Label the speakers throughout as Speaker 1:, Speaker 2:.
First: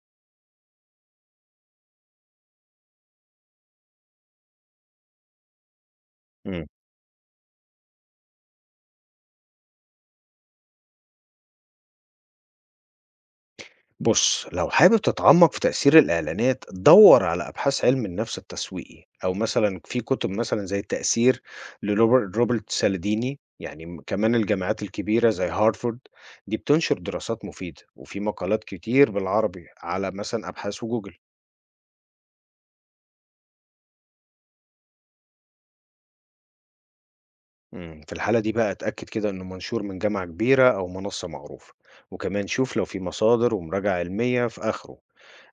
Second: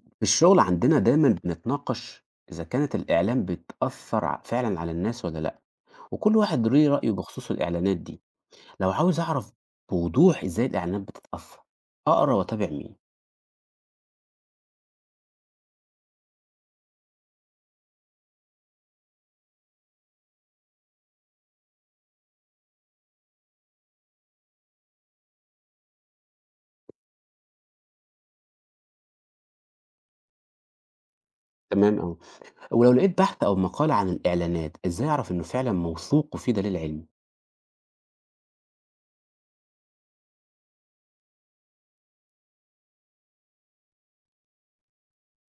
Speaker 1: في الشغل عندنا دايما بنتناقش إذا كانت الإعلام بتأثر فعلا على الناس ولا لأ، وكل
Speaker 2: إمم.
Speaker 1: واحد ليه رأيه بخصوص الإعلانات دي. لو عاوز أعرف بوضوح إزاي الإعلانات بتتأثر أقرأ وأتابع مين؟
Speaker 2: بُص، لو حابب تتعمّق في تأثير الإعلانات، دَوّر على أبحاث علم النفس التسويقي، أو مثلًا في كُتب مثلًا زي التأثير روبرت سالديني، يعني كمان الجامعات الكبيرة زي هارفارد، دي بتنشر دراسات مفيدة، وفي مقالات كتير بالعربي على مثلًا أبحاث وجوجل.
Speaker 1: تمام أوي. ولو لقيت بحث أو مقالة عن الإعلانات إزاي أعرف إنه فعلا موثوق وفيه دليل علمي؟
Speaker 2: في الحالة دي بقى اتأكد كده إنه منشور من جامعة كبيرة أو منصة معروفة، وكمان شوف لو في مصادر ومراجع علمية في آخره.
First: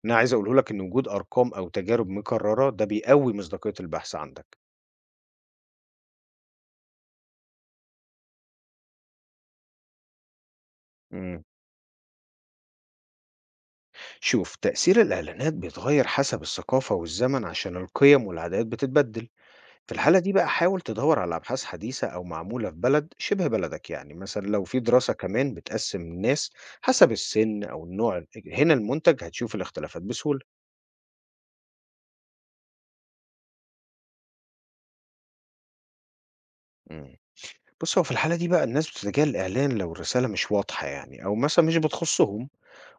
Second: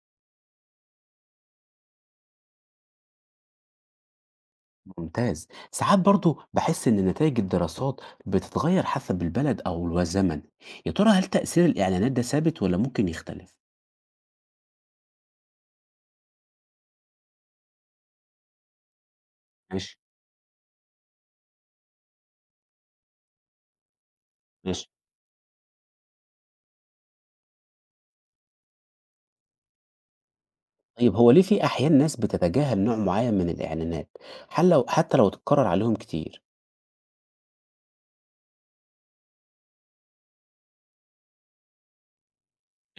Speaker 2: أنا عايز أقوله لك إن وجود أرقام أو تجارب مكررة ده بيقوي مصداقية البحث عندك.
Speaker 1: ممتاز. ساعات برضو بحس إن نتائج الدراسات بتتغير حسب البلد أو الزمن، يا ترى هل
Speaker 2: امم
Speaker 1: تأثير الإعلانات ده ثابت ولا ممكن يختلف؟
Speaker 2: شوف تأثير الإعلانات بيتغير حسب الثقافة والزمن عشان القيم والعادات بتتبدل. في
Speaker 1: ماشي.
Speaker 2: الحالة دي بقى حاول تدور على أبحاث حديثة أو معمولة في بلد شبه بلدك يعني مثلا لو في
Speaker 1: ماشي.
Speaker 2: دراسة كمان بتقسم الناس حسب السن أو النوع هنا المنتج هتشوف الاختلافات بسهولة.
Speaker 1: طيب هو ليه في أحيان ناس بتتجاهل نوع معين من الإعلانات حل لو حتى لو اتكرر عليهم كتير؟
Speaker 2: امم بص هو في الحالة دي بقى الناس بتتجاهل الإعلان لو الرسالة مش واضحة يعني أو مثلا مش بتخصهم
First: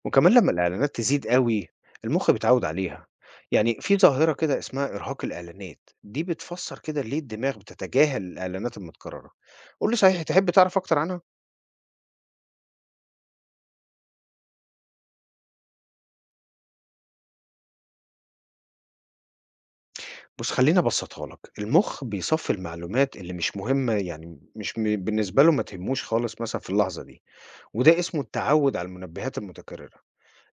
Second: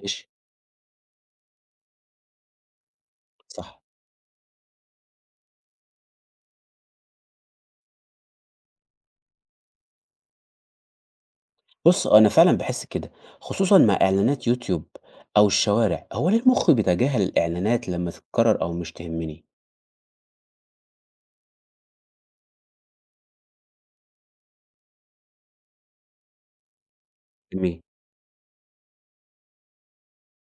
Speaker 1: ماشي.
Speaker 2: وكمان لمّا الإعلانات تزيد أوي، المُخ بيتعوّد عليها. يعني
Speaker 1: صح.
Speaker 2: في ظاهرة كده اسمها إرهاق الإعلانات، دي بتفسّر كده ليه الدماغ بتتجاهل الإعلانات المتكررة. قُل لي صحيح تحب تعرف أكتر عنها؟
Speaker 1: بص أنا فعلا بحس كده، خصوصا مع إعلانات يوتيوب أو الشوارع. هو ليه المخ بيتجاهل الإعلانات لما تتكرر أو مش تهمني؟
Speaker 2: بُص خلّيني أبسّطها لك، المُخ بيصفّي المعلومات اللي مش مهمة يعني مش بالنسبة له ما تهمّوش خالص مثلًا في اللحظة دي،
Speaker 1: جميل.
Speaker 2: وده اسمه التعوّد على المنبهات المتكررة.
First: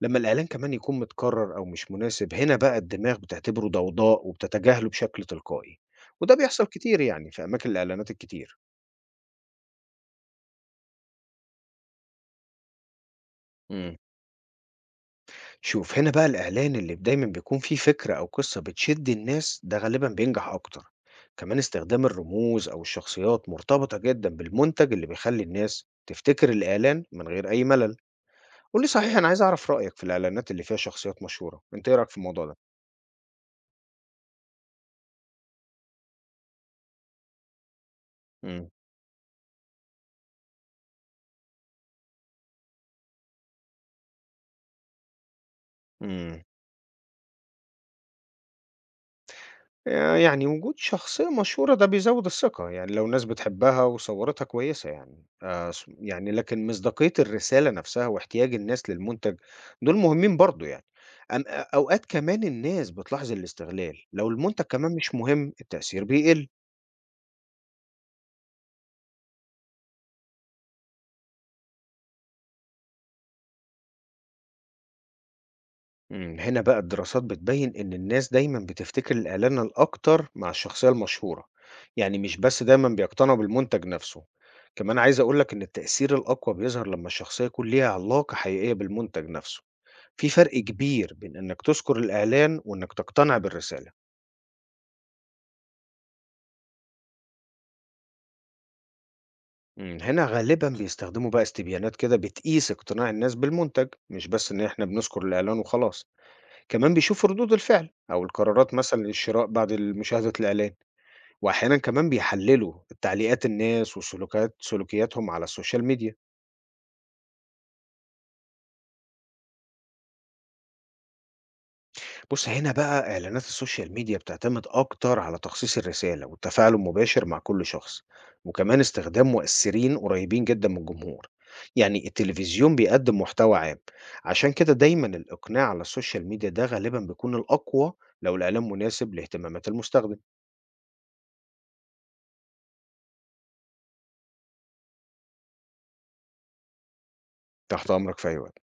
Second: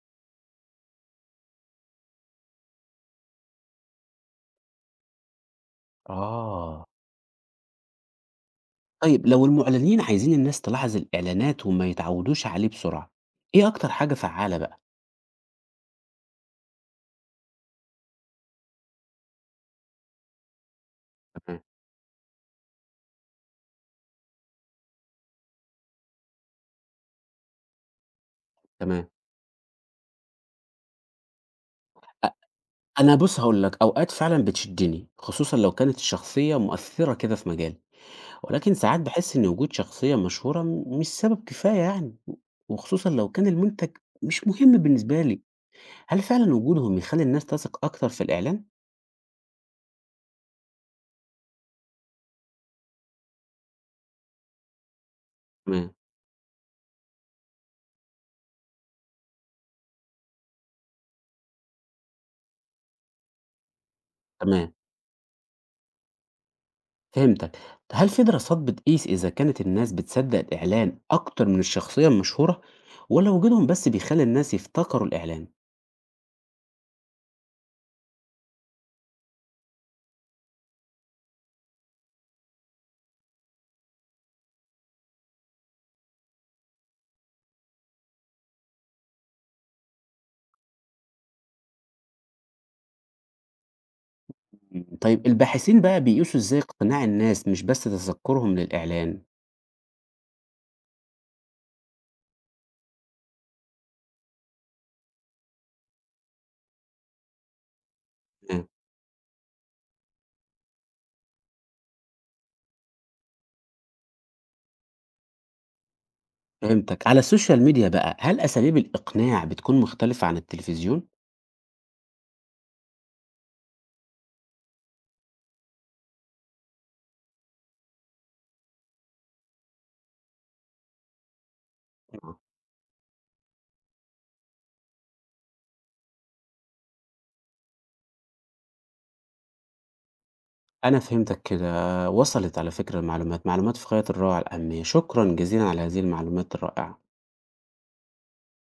Speaker 2: لمّا الإعلان كمان يكون متكرر أو مش مناسب، هنا بقى الدماغ بتعتبره ضوضاء وبتتجاهله بشكل تلقائي، وده بيحصل
Speaker 1: آه.
Speaker 2: كتير يعني في أماكن الإعلانات الكتير.
Speaker 1: طيب لو المعلنين عايزين الناس تلاحظ الإعلانات وما يتعودوش عليه بسرعة، إيه أكتر
Speaker 2: إمم.
Speaker 1: حاجة فعالة بقى؟
Speaker 2: شوف هنا بقى الإعلان اللي دايمًا بيكون فيه فكرة أو قصة بتشد الناس ده غالبًا بينجح أكتر، كمان
Speaker 1: تمام.
Speaker 2: استخدام الرموز أو الشخصيات مرتبطة جدًا بالمنتج اللي بيخلّي الناس تفتكر الإعلان من غير أي ملل، قُل لي
Speaker 1: تمام.
Speaker 2: صحيح أنا عايز أعرف رأيك في الإعلانات اللي فيها شخصيات مشهورة، أنت إيه رأيك في الموضوع ده؟
Speaker 1: أنا بص هقول لك، أوقات فعلا بتشدني خصوصا لو كانت الشخصية مؤثرة كده في مجال،
Speaker 2: إمم،
Speaker 1: ولكن ساعات باحس إن وجود شخصية مشهورة مش سبب كفاية يعني، وخصوصًا لو كان المنتج مش مهم بالنسبة لي، هل
Speaker 2: إمم.
Speaker 1: فعلًا وجودهم يخلّي الناس تثق أكتر في الإعلان؟
Speaker 2: يعني وجود شخصية مشهورة ده بيزوّد الثقة، يعني لو الناس بتحبها وصورتها كويسة يعني ص
Speaker 1: تمام،
Speaker 2: يعني لكن مصداقية الرسالة نفسها واحتياج الناس للمنتج دول مهمين برضه يعني. أم آه، أوقات كمان الناس بتلاحظ الاستغلال، لو المنتج
Speaker 1: تمام،
Speaker 2: كمان مش مهم التأثير بيقل.
Speaker 1: فهمتك. هل في دراسات بتقيس إذا كانت الناس بتصدق الإعلان أكتر من الشخصية المشهورة، والّا وجودهم بس بيخلّي الناس يفتكروا الإعلان؟
Speaker 2: هنا بقى الدراسات بتبيّن إن الناس دايمًا بتفتكر الإعلان الأكتر مع الشخصية المشهورة، يعني مش بس دايمًا بيقتنعوا بالمنتج نفسه، كمان عايز أقول لك إن التأثير الأقوى بيظهر لمّا الشخصية يكون ليها علاقة حقيقية بالمنتج نفسه، في فرق كبير بين إنك تذكر الإعلان وإنك تقتنع بالرسالة.
Speaker 1: إمم، طيب الباحثين بقى بيقيسوا إزاي اقتناع الناس مش بس تذكرهم للإعلان؟
Speaker 2: هنا غالبًا بيستخدموا بقى استبيانات كده بتقيس اقتناع الناس بالمنتج، مش بس إن إحنا بنذكر الإعلان وخلاص، كمان بيشوفوا ردود الفعل أو
Speaker 1: تمام،
Speaker 2: القرارات مثلًا للشراء بعد مشاهدة الإعلان. وأحيانا كمان بيحللوا تعليقات الناس وسلوكات سلوكياتهم على السوشيال ميديا.
Speaker 1: فهمتك. على السوشيال ميديا بقى، هل أساليب الإقناع بتكون مختلفة عن التلفزيون؟
Speaker 2: بص هنا بقى إعلانات السوشيال ميديا بتعتمد أكتر على تخصيص الرسالة والتفاعل المباشر مع كل شخص وكمان استخدام مؤثرين قريبين جدا من الجمهور، يعني التلفزيون بيقدم محتوى عام عشان كده دايما الإقناع على السوشيال ميديا ده غالبا بيكون الأقوى لو الإعلان مناسب لاهتمامات المستخدم.
Speaker 1: أنا فهمتك كده، وصلت على فكرة المعلومات، معلومات في غاية الروعة الأهمية، شكرًا جزيلًا على هذه المعلومات الرائعة.
Speaker 2: تحت أمرك في أي وقت.